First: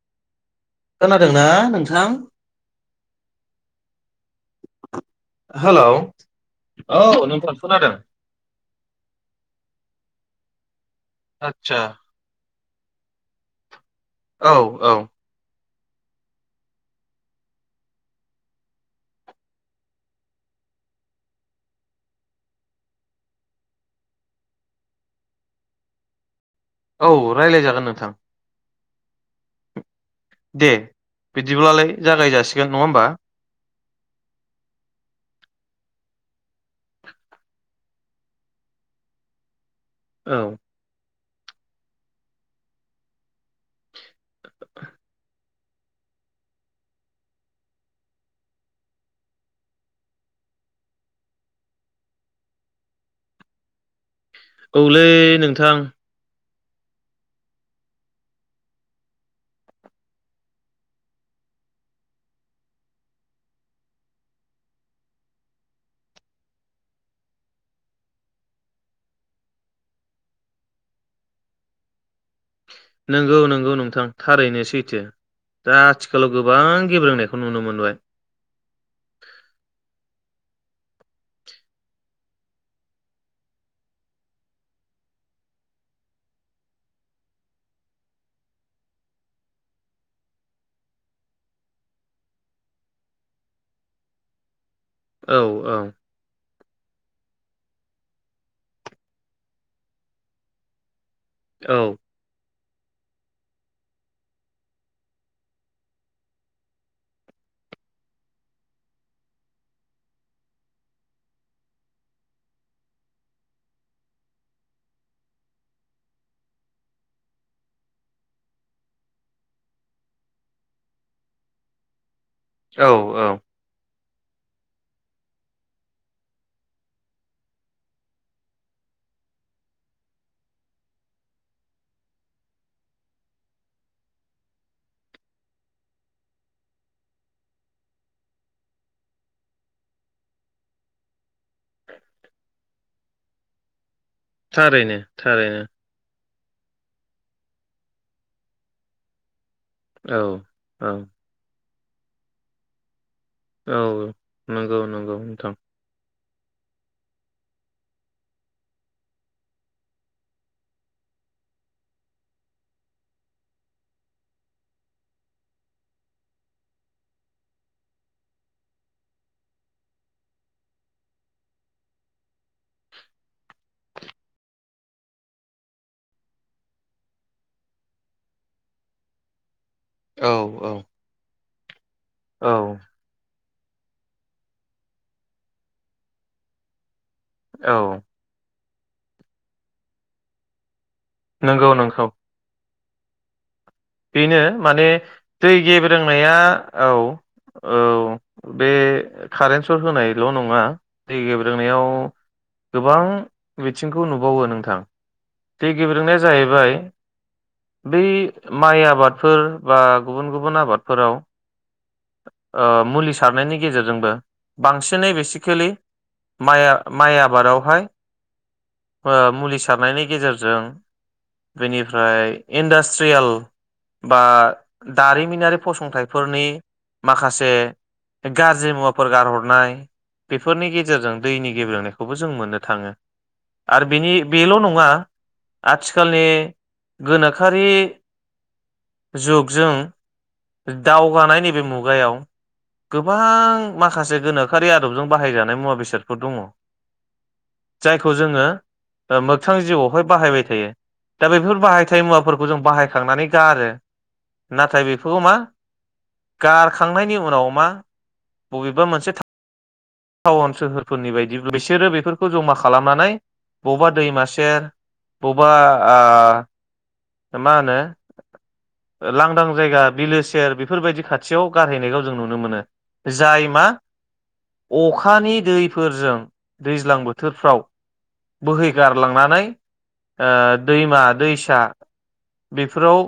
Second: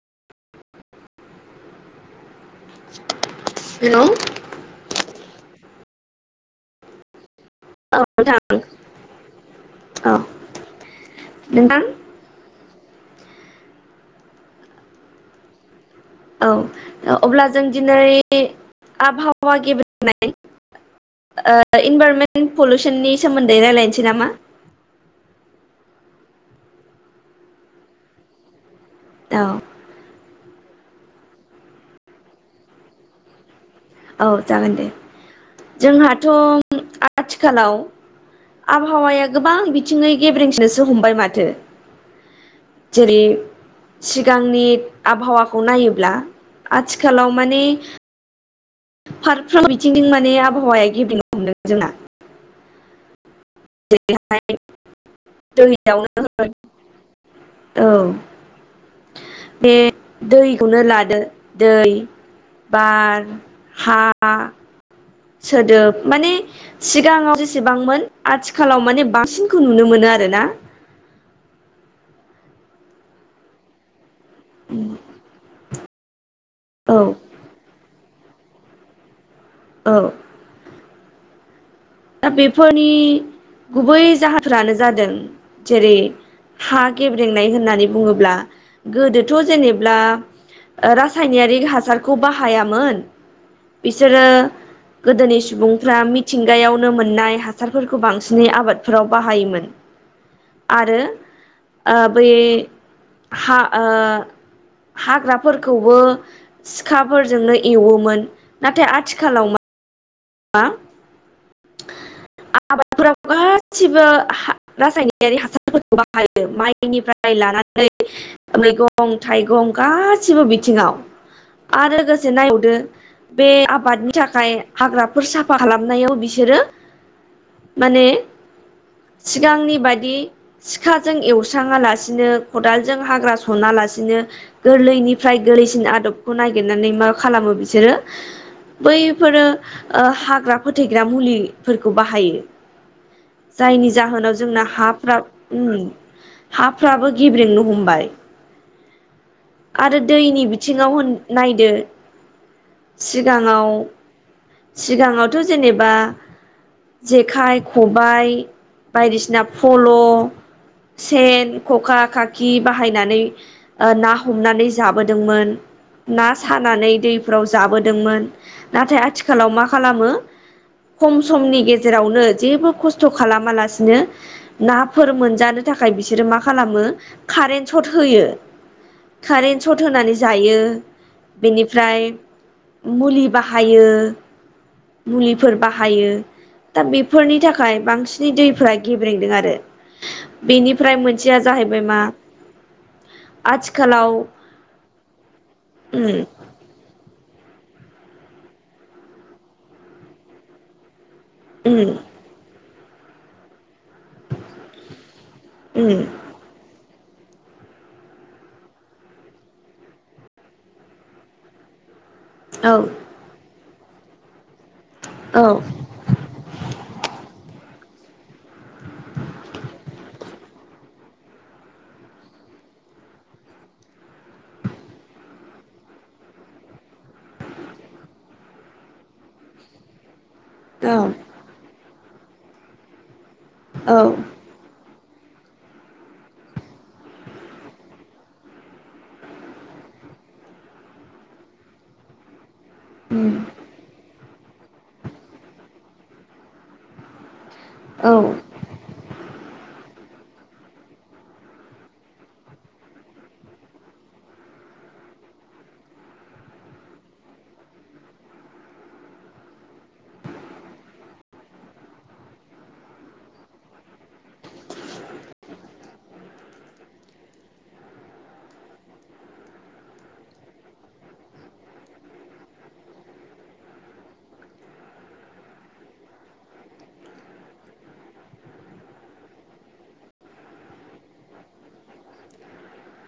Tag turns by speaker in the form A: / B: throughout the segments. A: [unintelligible]
B: खोनादोंना नोंथां
A: hello
B: hello औ नोंथां खोनादों
A: औ नोंथां औ नोंथां
B: आतसा औ औ
A: औ अ अब्ला जों दिनै आबहावा गेब्रेंनाय ओ इनभाररमेन्ट पलुसननि सोमोन्दै रायलायनोसै नामा
B: औ रायलायजागोन नोंथां
A: औ
B: दे बिदिब्लालाय जागाय जासिगोन नङा होमबा
A: औ जागोन दे जोंहाथ' आथिखालाव आबहावाया गोबां बि थिंयै
B: औ
A: गेब्रेसोनोसो हमबाय माथो थो जेरै सिगांनि आबहावाखौ नायोब्ला आथिखालाव माने फारफ्रोम बिथिंजों माने आबहावाया गिबिनो हमदों जोंना
B: औलै नोंथां
A: दैयावनो औ बे दैखौनो लादो दै बार हा सोदोब माने सिगाङाव जेसेबांमोन आथिखालाव माने बांसिनखौ नुनो मोनो आरोना
B: नंगौ नंगौ नोंथां थारैनो सैथो दा आथिखालाव गोबां
A: औ
B: गेब्रोंनायखौ नुनो मोनबाय।
A: औ दा बेफोरनि गुबै जाहोनफ्रानो जादों जेरै हा गेब्रेंनाय होननानै बुङोब्ला गोदोथ' जेनेब्ला रासायनारिक हासारखौ बाहायामोन बिसोरो गोदोनि
B: औ औ
A: सुबुंफ्रा मिथिं गायाव नो मोननाय हासारफोरखौ बांसिनै आबादफोराव बाहायोमोन आरो
B: औ
A: ओ बे हा ओ हाग्राफोरखौबो सिखाफोरजोंनो एवोमोन नाथाय आथिखालाव मा आबादफोराब गासिबो रासायनारि हासारफोरखौ बाहायो माइनिफ्राय लानानै मैगं थाइगं गासिबो बिथिङाव आरो नाय
B: औ औ
A: बे आबादनि थाखाय हाग्रा फोर साफा खालामनायाव बिसोरो माने सिगांनि बादि सिखाजों एवस्राङा लासिनो खदालजों हाग्रा सना लासिनो गोरलैनिफ्राय गोरलैसिन आदबखौ नागिरनानै मा खालामो बिसोरो बैफोरो ओ हाग्रा फोथैग्रा मुलिफोरखौ बाहायो जायनि जाहोनाव जोंना
B: थारैनो
A: हाफ्रा
B: थारैनो
A: हाफ्राबो गेब्रेंनो हमबाय आरो
B: औ
A: दैनि
B: औ
A: बिथिङाव होन नायदो सिगाङाव
B: औ नंगौ नंगौ
A: सिगाङावथ'
B: नोंथां
A: जेनेबा जेखाइ खबाइ बायदिसिना फल' सेन खखा खाखि बाहायनानै ना हमनानै जाबोदोंमोन ना सानानै दैफोराव जाबोदोंमोन नाथाय आथिखाल आथिखालाव मा खालामो खम समनि गेजेरावनो जेबो खस्थ' खालामालासिनो नाफोर मोनजानो थाखाय बिसोरो मा खालामो कारेन्ट सट होयो। सट होनानै
B: औ
A: जायो।
B: औ
A: बेनि फ्राय
B: औ
A: मुलि बाहायो। मुलिफोर बाहायो दा बे फोरनि थाखाय
B: औ
A: बांसिनै दैफ्रा गेब्रेंदों आरो बेनि फ्राय मोनसेया
B: नंगौ
A: जाहैबाय मा
B: नोंगौ
A: आथिखालाव
B: बेनो माने दै गेब्रे
A: उम
B: नाया औ औ बे कारेन्ट सट होनायल' नङा दै गेब्रोंनायाव
A: उम
B: गोबां बिथिंखौ नुबावो नोंथां बे
A: उम
B: गेब्रेनाया जाहैबाय बे माइ आबादफोर बा गुबुन गुबुन आबादफोराव ओ
A: औ
B: मुलि सारनायनि नि गेजेरजोंबो बांसिनै
A: औ
B: बेसिकेलि माइ माइ आबादावहाय ओ मुलि सारनायनि गेजेरजों बेनिफ्राय इन्डास्ट्रियेल बा दारिमिनारि फसंथाइफोरनि माखासे गाज्रि मुवाफोर गारहरनाय बेफोरनि
A: औ
B: गेजेरजों दैनि गेब्रेनायखौ खौबो जों मोननो थाङो। आरो
A: औ
B: बेनि बेल' नङा आथिखालनि गोनोखोआरि जुगजों दावगानाय नैबे मुग मुगायाव गोबां
A: उम
B: माखासे गोनो खोआरि आदबजों बाहायजानाय मुवा बेसादफोर दङ। जायखौ
A: औ
B: जोङो ओ मोगथां जिउआव बो बाहायबाय थायो दा बेफोर बाहायथाय मुवाफोरखौ जों बाहायखांनानै गारो नाथाय बेखौबो मा गारखांनायनि उनाव मा बबेबा मोनसे टाउन सोहोरफोरनि बायदि बिसोरो बेफोरखौ जमा खालामनानै बबेबा दैमा सेर बबेबा ओ मा होनो लांदां जायगा बिलो सेर बेफोरबायदि खाथियाव गारहैनायखौ जों नुनो मोनो जाय मा अखानि दैफोरजों दैज्लां बोथोरफ्राव बोहैगारलांनानै ओ दैमा दैसा बेफोराव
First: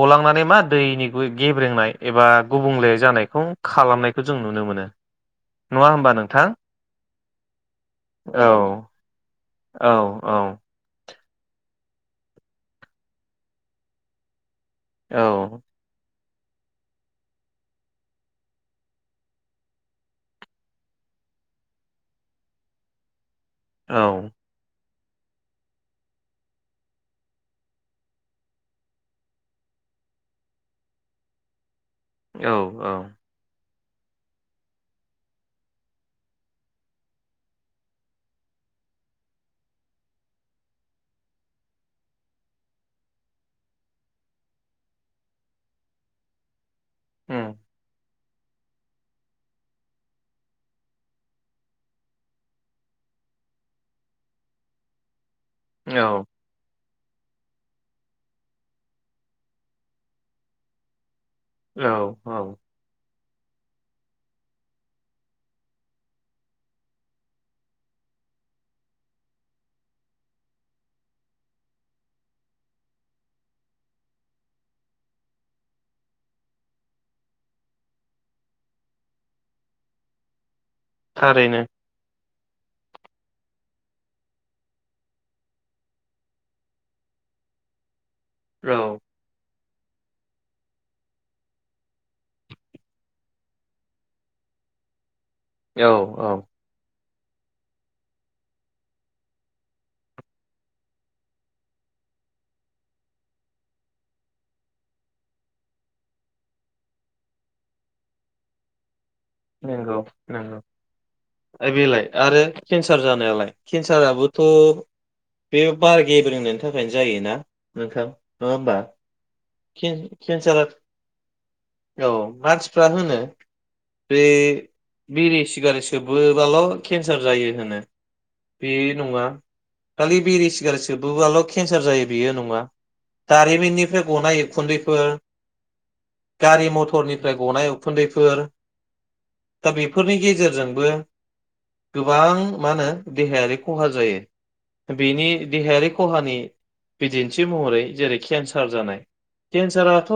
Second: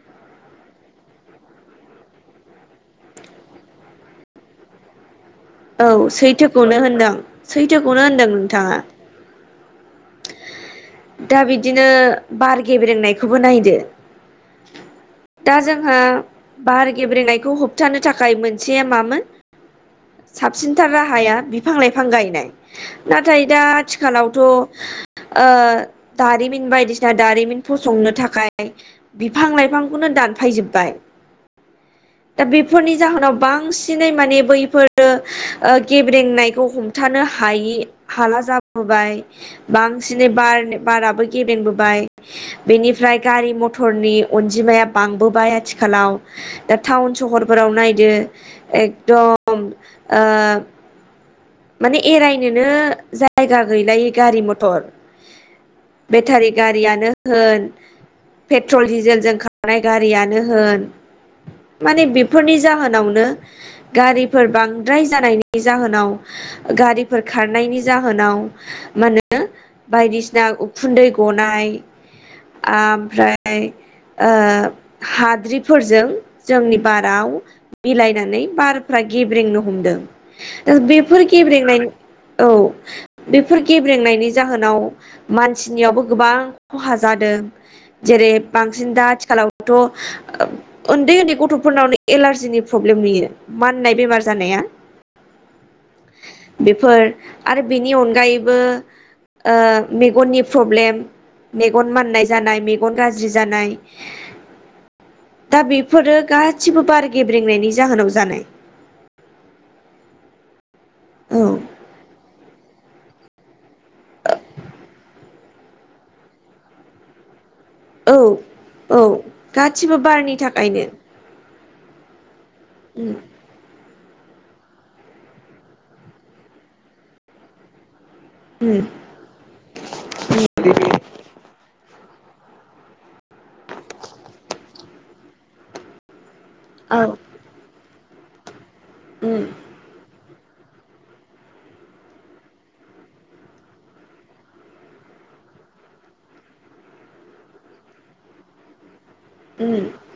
B: गलांनानै मा दैनि गेब्रेंनाय एबा गुबुंले जानायखौ खालामनायखौ जों नुनो मोनो।
A: औ
B: नङा होमबा नोंथां
A: सैथोखौनो होनदों सैथोखौनो होनदों
B: औ
A: नोंथाङा।
B: औ औ
A: दा बिदिनो बार गेब्रेंनायखौबो नायदो
B: औ
A: दा जोंहा बार गेब्रेनायखौ होबथानो थाखाय मोनसे मामोन साबसिनथार राहाया बिफां लाइफां गायनाय नाथाय। नाथाय दा
B: औ
A: आथिखालावथ' ओ दारिमिन बायदिसिना दारिमिन फसंनो थाखाय बिफां लाइफांखौनो दानफायजोबबाय दा
B: औ औ
A: बेफोरनि जाहोनाव बांसिन बांसिनै माने बैफोरो गेब्रेंनायखौ हमथानो हायि हाला जाबोबाय बांसिनै बार बाराबो गेब्रेंबोबाय बेनिफ्राय गारि मथरनि अनजिमाया बांबोबाय आथिखालाव दा टाउन
B: उम
A: सहरफोराव नायदो एकदम ओ माने एरायनोनो जायगा गैलायि गारि मथर
B: औ
A: बेटारि गारि गारियनो होन पेट्रल डिजेलजों खारनाय गारियानो होन
B: औ
A: माने
B: औ
A: बेफोरनि जाहोनावनो गारिफोर बांद्राय जानायनि जाहोनाव गारिफोर खारनायनि जाहोनाव मा होनो बायदिसिना उखुन्दै गनाय ओमफ्राय ओ हाद्रिफोरजों जोंनि बाराव मिलायनानै बारफ्रा गेब्रेंनो हमदों बेफोर
B: थारैनो
A: गेब्रेंनायनि औ बेफोर गेब्रेंनायनि जाहोनाव मानसिनियावबो गोबां खहा जादों जेरै
B: औ
A: बांसिन दा आथिखालाव थ' उन्दै उन्दै गथ'फोरनावनो एलारजिनि प्रब्लेम नुयो माननाय बेमार जानाया
B: औ औ
A: बेफोर आरो बेनि अनगायैबो ओ मेगननि प्रब्लेम मेगन माननाय जानाय मेगन गाज्रि जानाय दा बेफोरो गासिबो बार गेब्रेंनायनि जाहोनाव जानाय
B: नंगौ
A: औ
B: नंगौ। बेलाय आरो केन्सार जानानै नालाय केन्साराबोथ' बे बार गेब्रेंनायनि थाखायनो जायोना? नोंथां
A: औ
B: नङा होमबा
A: औ गासिबो बारनि
B: केन्सारा
A: थाखायनो
B: औ मानसिफ्रा
A: उम
B: होनो बे बिरि सिगारेट सोबोबाल' केन्सार जायो होनो बे
A: उम
B: नङा खालि बेरि सिगारसोबोआल' केन्सार जायो। बेयो नङा दारिमिननिफ्राय गनाय उखुन्दैफोर गारि
A: औ
B: मथरनिफ्राय गनायाव उखुन्दैफोर
A: उम
B: दा बेफोरनि गेजेरजों जोंबो गोबां मा होनो देहायारि खहा जायो बेनि देहायारि खहानि बिदिन्थि महरै जेरै केन्सार जानाय
A: उम
B: केन्साराथ'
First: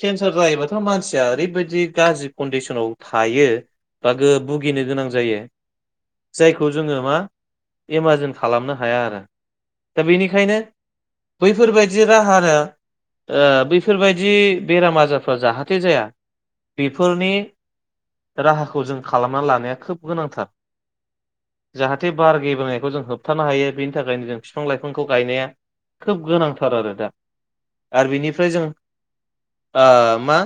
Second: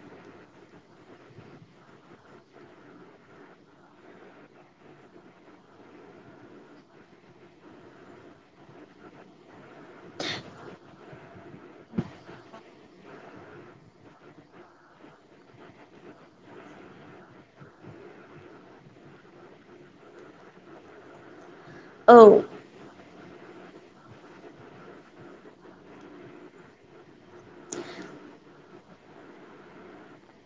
B: केन्सार जायोबाथ' मानसिया ओरैबायदि गाज्रि कनदिसनाव थायो बा भुगिनो गोनां जायखौ जोङो मा एमाजन खालामनो हाया आरो दा बेनिखायनो बैफोरबायदि राहानो बैफोरबायदि बेराम आजारफ्रा जाहाथे जाया बेफोर फोरनि राहाखौ जों खालामना लानाया खोब गोनांथार जाहाथे
A: औ
B: बार गेबोनायखौ जों होब होबथानो हायो बेनि थाखायनो जों बिफां लाइफांखौ गायनाया खोब गोनांथार आरो दा आरो बेनिफ्राय जों ओ मा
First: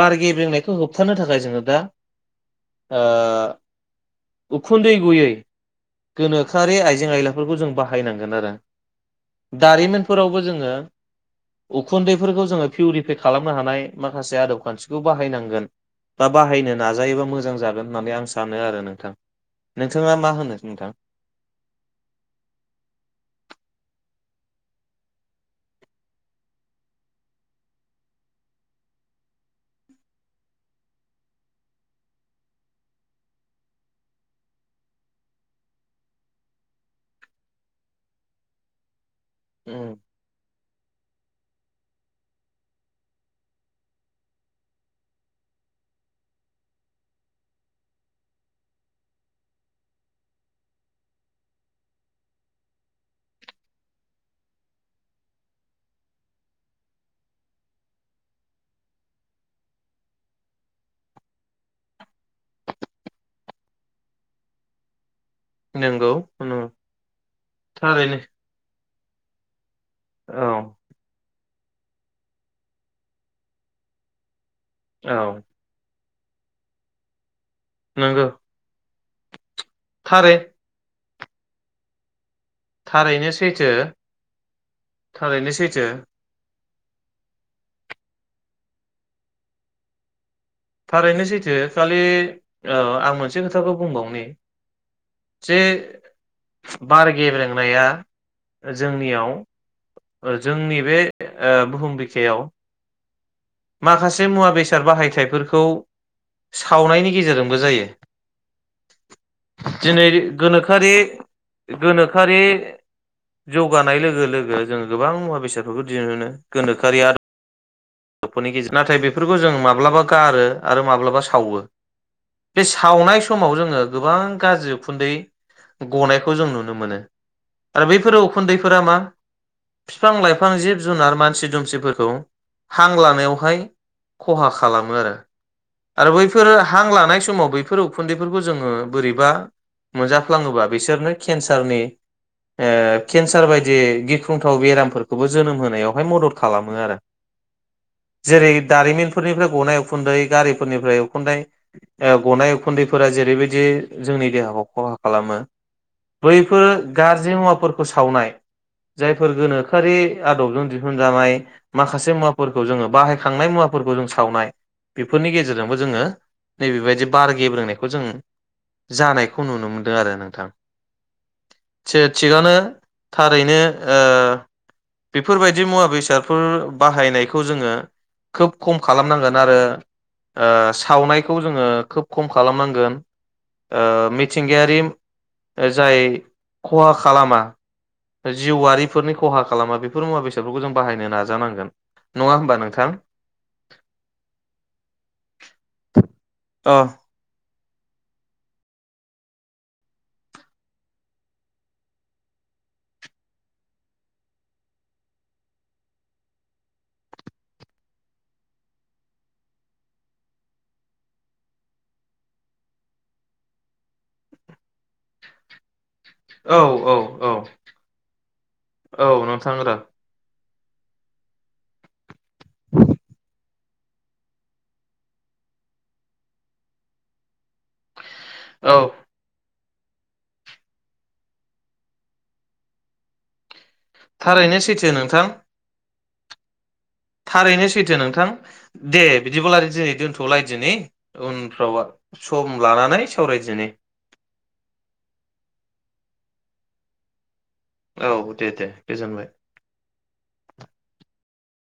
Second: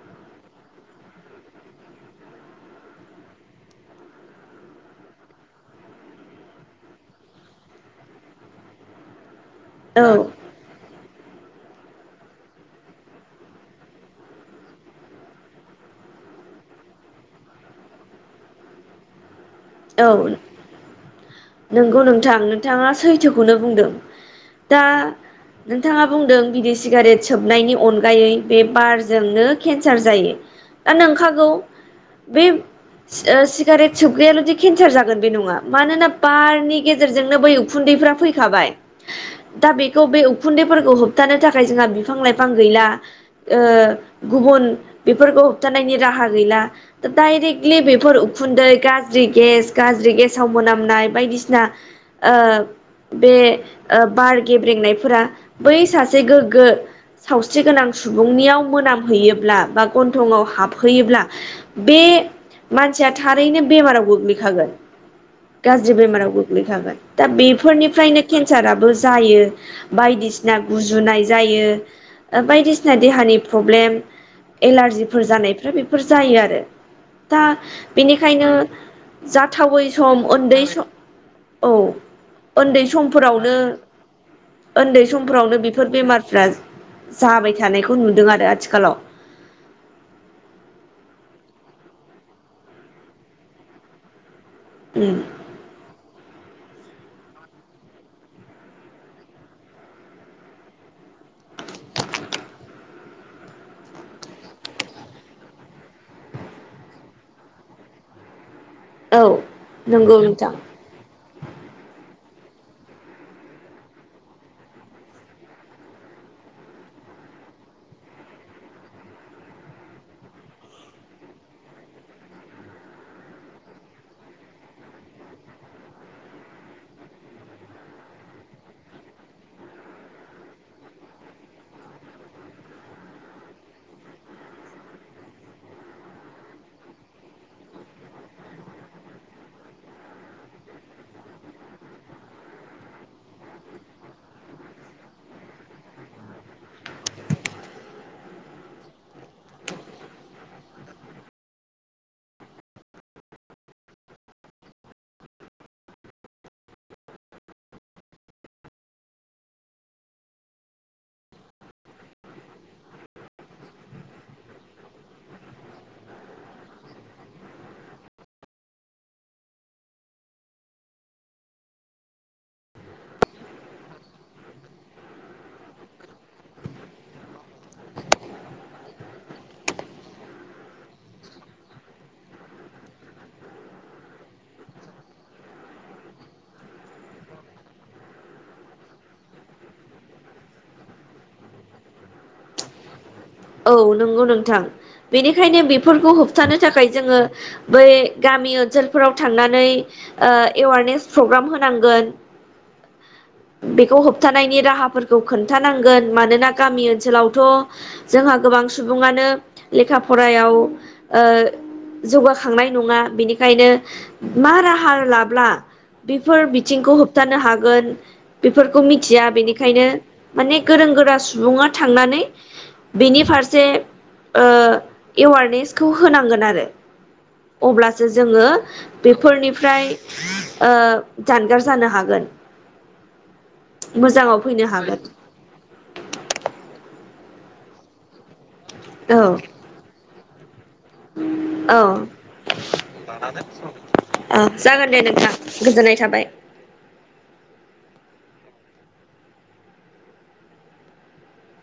B: बारगे बेंनायखौ होब होबथारनो थाखाय जोङो दा ओ उखुन्दै गयै गोनोखोआरि आइजें आयलाफोरखौ जों बाहायनांगोन आरो
A: औ
B: दारिमिनफोरावबो जोङो उखुन्दैफोरखौ जोङो पिउरिफाइ खालामनो हानाय माखासे आदब खान्थिखौ बाहायनांगोन बा बाहायनो नाजायोबा मोजां जागोन होननानै आं सानो आरो नोंथां
A: औ
B: नोंथाङा मा होनो नोंथां
A: नंगौ नोंथां नोंथाङा सैथोखौनो बुंदों दा नोंथाङा बुंदों बिदि सिगारेट सोबनायनि अनगायै बे बारजोंनो केन्सार जायो दा नंखागौ बे सिगारेट सोबग्रायाल' दि केन्सार जागोन बे नङा मानोना बारनि गेजेरजोंनो बै उखुन्दैफ्रा फैखाबाय दा बेखौ बे उखुन्दैफोरखौ होब होबथानो थाखाय जोंहा बिफां लाइफां गैला ओ गुबुन बेफोरखौ होबथानायनि राहा गैला डाइरेक्टलि बेफोर उखुन्दै गाज्रि गेस गाज्रि गेसाव मोनामनाय बायदिसिना ओ बे बार गेब्रेंनायफोरा बै सासे गोग्गो सावस्रि गोनां सुबुंनियाव मोनामहैयोब्ला बा ग'न्थंआव हाबहैयोब्ला बे मानसिया थारैनो बेमाराव बुगि खागोन गाज्रि
B: नंगौ
A: बेमाराव गोग्लैखागोन दा
B: थारैनो
A: बेफोरनिफ्रायनो केन्साराबो जायो
B: औ
A: बायदिसिना गुजुनाय जायो। बायदिसिना देहानि प्रब्लेम एलारजिफोर
B: औ
A: जानायफ्रा बे फोर जायो आरो दा
B: नंगौ
A: बेनिखायनो जाथावै सम
B: थारै
A: उन्दै सम औ न्दै
B: थारैनो
A: समफोरावनो
B: सैथो
A: उन्दै
B: थारैनो
A: समफोरावनो
B: सैथो
A: बेफोर बेमारफ्रा जाबाय थानायखौ नुदों आरो आथिखालाव
B: थारैनो सैथो खालि ओ आं मोनसे खोथाखौ बुंबावनि
A: उम
B: जे बार गेब्रेंनाया जोंनियाव जोंनि बे बुहुम बिखायाव माखासे मुवा बेसाद बाहायथफोरखौ सावनायनि गेजेरजोंबो जायो।
A: औ
B: दिनै
A: नंगौ नोंथां
B: गोनोखोआरि सोरखारि जौगानाय लोगो लोगो जोङो गोबां मुवा बेसादफोरखौ दिहुननो मोनो गोनोखोआरि गफोरनि गेजेरजों नाथाय बेफोरखौ जों माब्लाबा गारो आरो माब्लाबा सावो बे सावनाय समाव जोङो गोबां गाज्रि उखुन्दै गनायखौ जों नुनो मोनो आरो बैफोरो उखुन्दैफोरा मा बिफां लाइफां जिब जुनार मानसि दुमसिफोरखौ हां लानायावहाय खहा खालामो आरो आरो बैफोरो हां लानाय समाव बैफोर उखुन्दैफोरखौ जोङो बोरैबा मोनजाफ्लाङोबा बिसोरनो केन्सारनि ओ केन्सार बायदि गिख्रंथाव बेरामफोरखौबो जोनोम होनायावहाय मदद खालामो आरो जेरै दारिमिनफोरनिफ्राय गनाय उखुन्दै गारिफोरनिफ्राय उखुन्दै गनाय उखुन्दैफोरा जेरैबायदि जोंनि देहाखौ खहा खालामो बैफोर गाज्रि मुवाफोरखौ सावनाय जायफोर गोनोखोआरि आदबजों दिहुनजानाय माखासे मुवा जोो बाहायनाय मुवाफोरखौ जों सावनाय बेफोरनि गेजेरजोंबो जोङो नैबेबायदि बार गेब्रोंनायखौ जों जानायखौ नुनो मोनदों आरो नोंथां थि-थिगनो थारैनो ओ बेफोरबायदि मुवा बेसादफोर बाहायनाय जोङो खोब खम खालामनांगोन आरो ओ सावनायखौ जोङो खोब खम खालामनांगोन मिथिंगायारि जाय खहा खालामा जिउआरिफोरनि खहा खालामा बेफोर मुवा बेसादफोरखौ जों बाहायनो नाजानांगोन। नङा होमबा नोंथां
A: औ नंगौ नोंथां बेनिखायनो बेफोरखौ होबथानो
B: औ
A: थाखाय जोङो बै गामि ओनसोलफोराव थांनानै ओ एवारनेस प्रग्राम होनांगोन बेखौ होबथानायनि राहाफोरखौ खोन्थानांगोन मानोना गामि ओनसोलावथ' जोंहा गोबां सुबुङानो लेखा फरायाव ओ जौगाखांनाय नङा बिनिखायनो मा राहा लाब्ला बेफोर
B: औ
A: बिथिंखौ
B: औ
A: होबथानो हागोन बेफोरखौ
B: औ
A: मिथिया
B: नोंथां रा
A: बेनिखायनो माने गोरों गोरा सुबुङा थांनानै
B: [inaudible]
A: बेनि फारसे एवारनेसखौ होनांगोन आरो अब्लासो जोङो
B: औ
A: बेफोरनि फ्राय ओ जानगार जानो हागोन। मोजाङाव
B: थारैनो
A: फैनो
B: सैथो
A: हागोन
B: नोंथां थारैनो सैथो नोंथां। दे
A: औ
B: बिदिबा रायलायसै दोनथ' लायदिनि
A: औ
B: सावरायदिनि
A: औ जागोन दे नोंथां गोजोननाय थाबाय
B: औ दे दे गोजोनबाय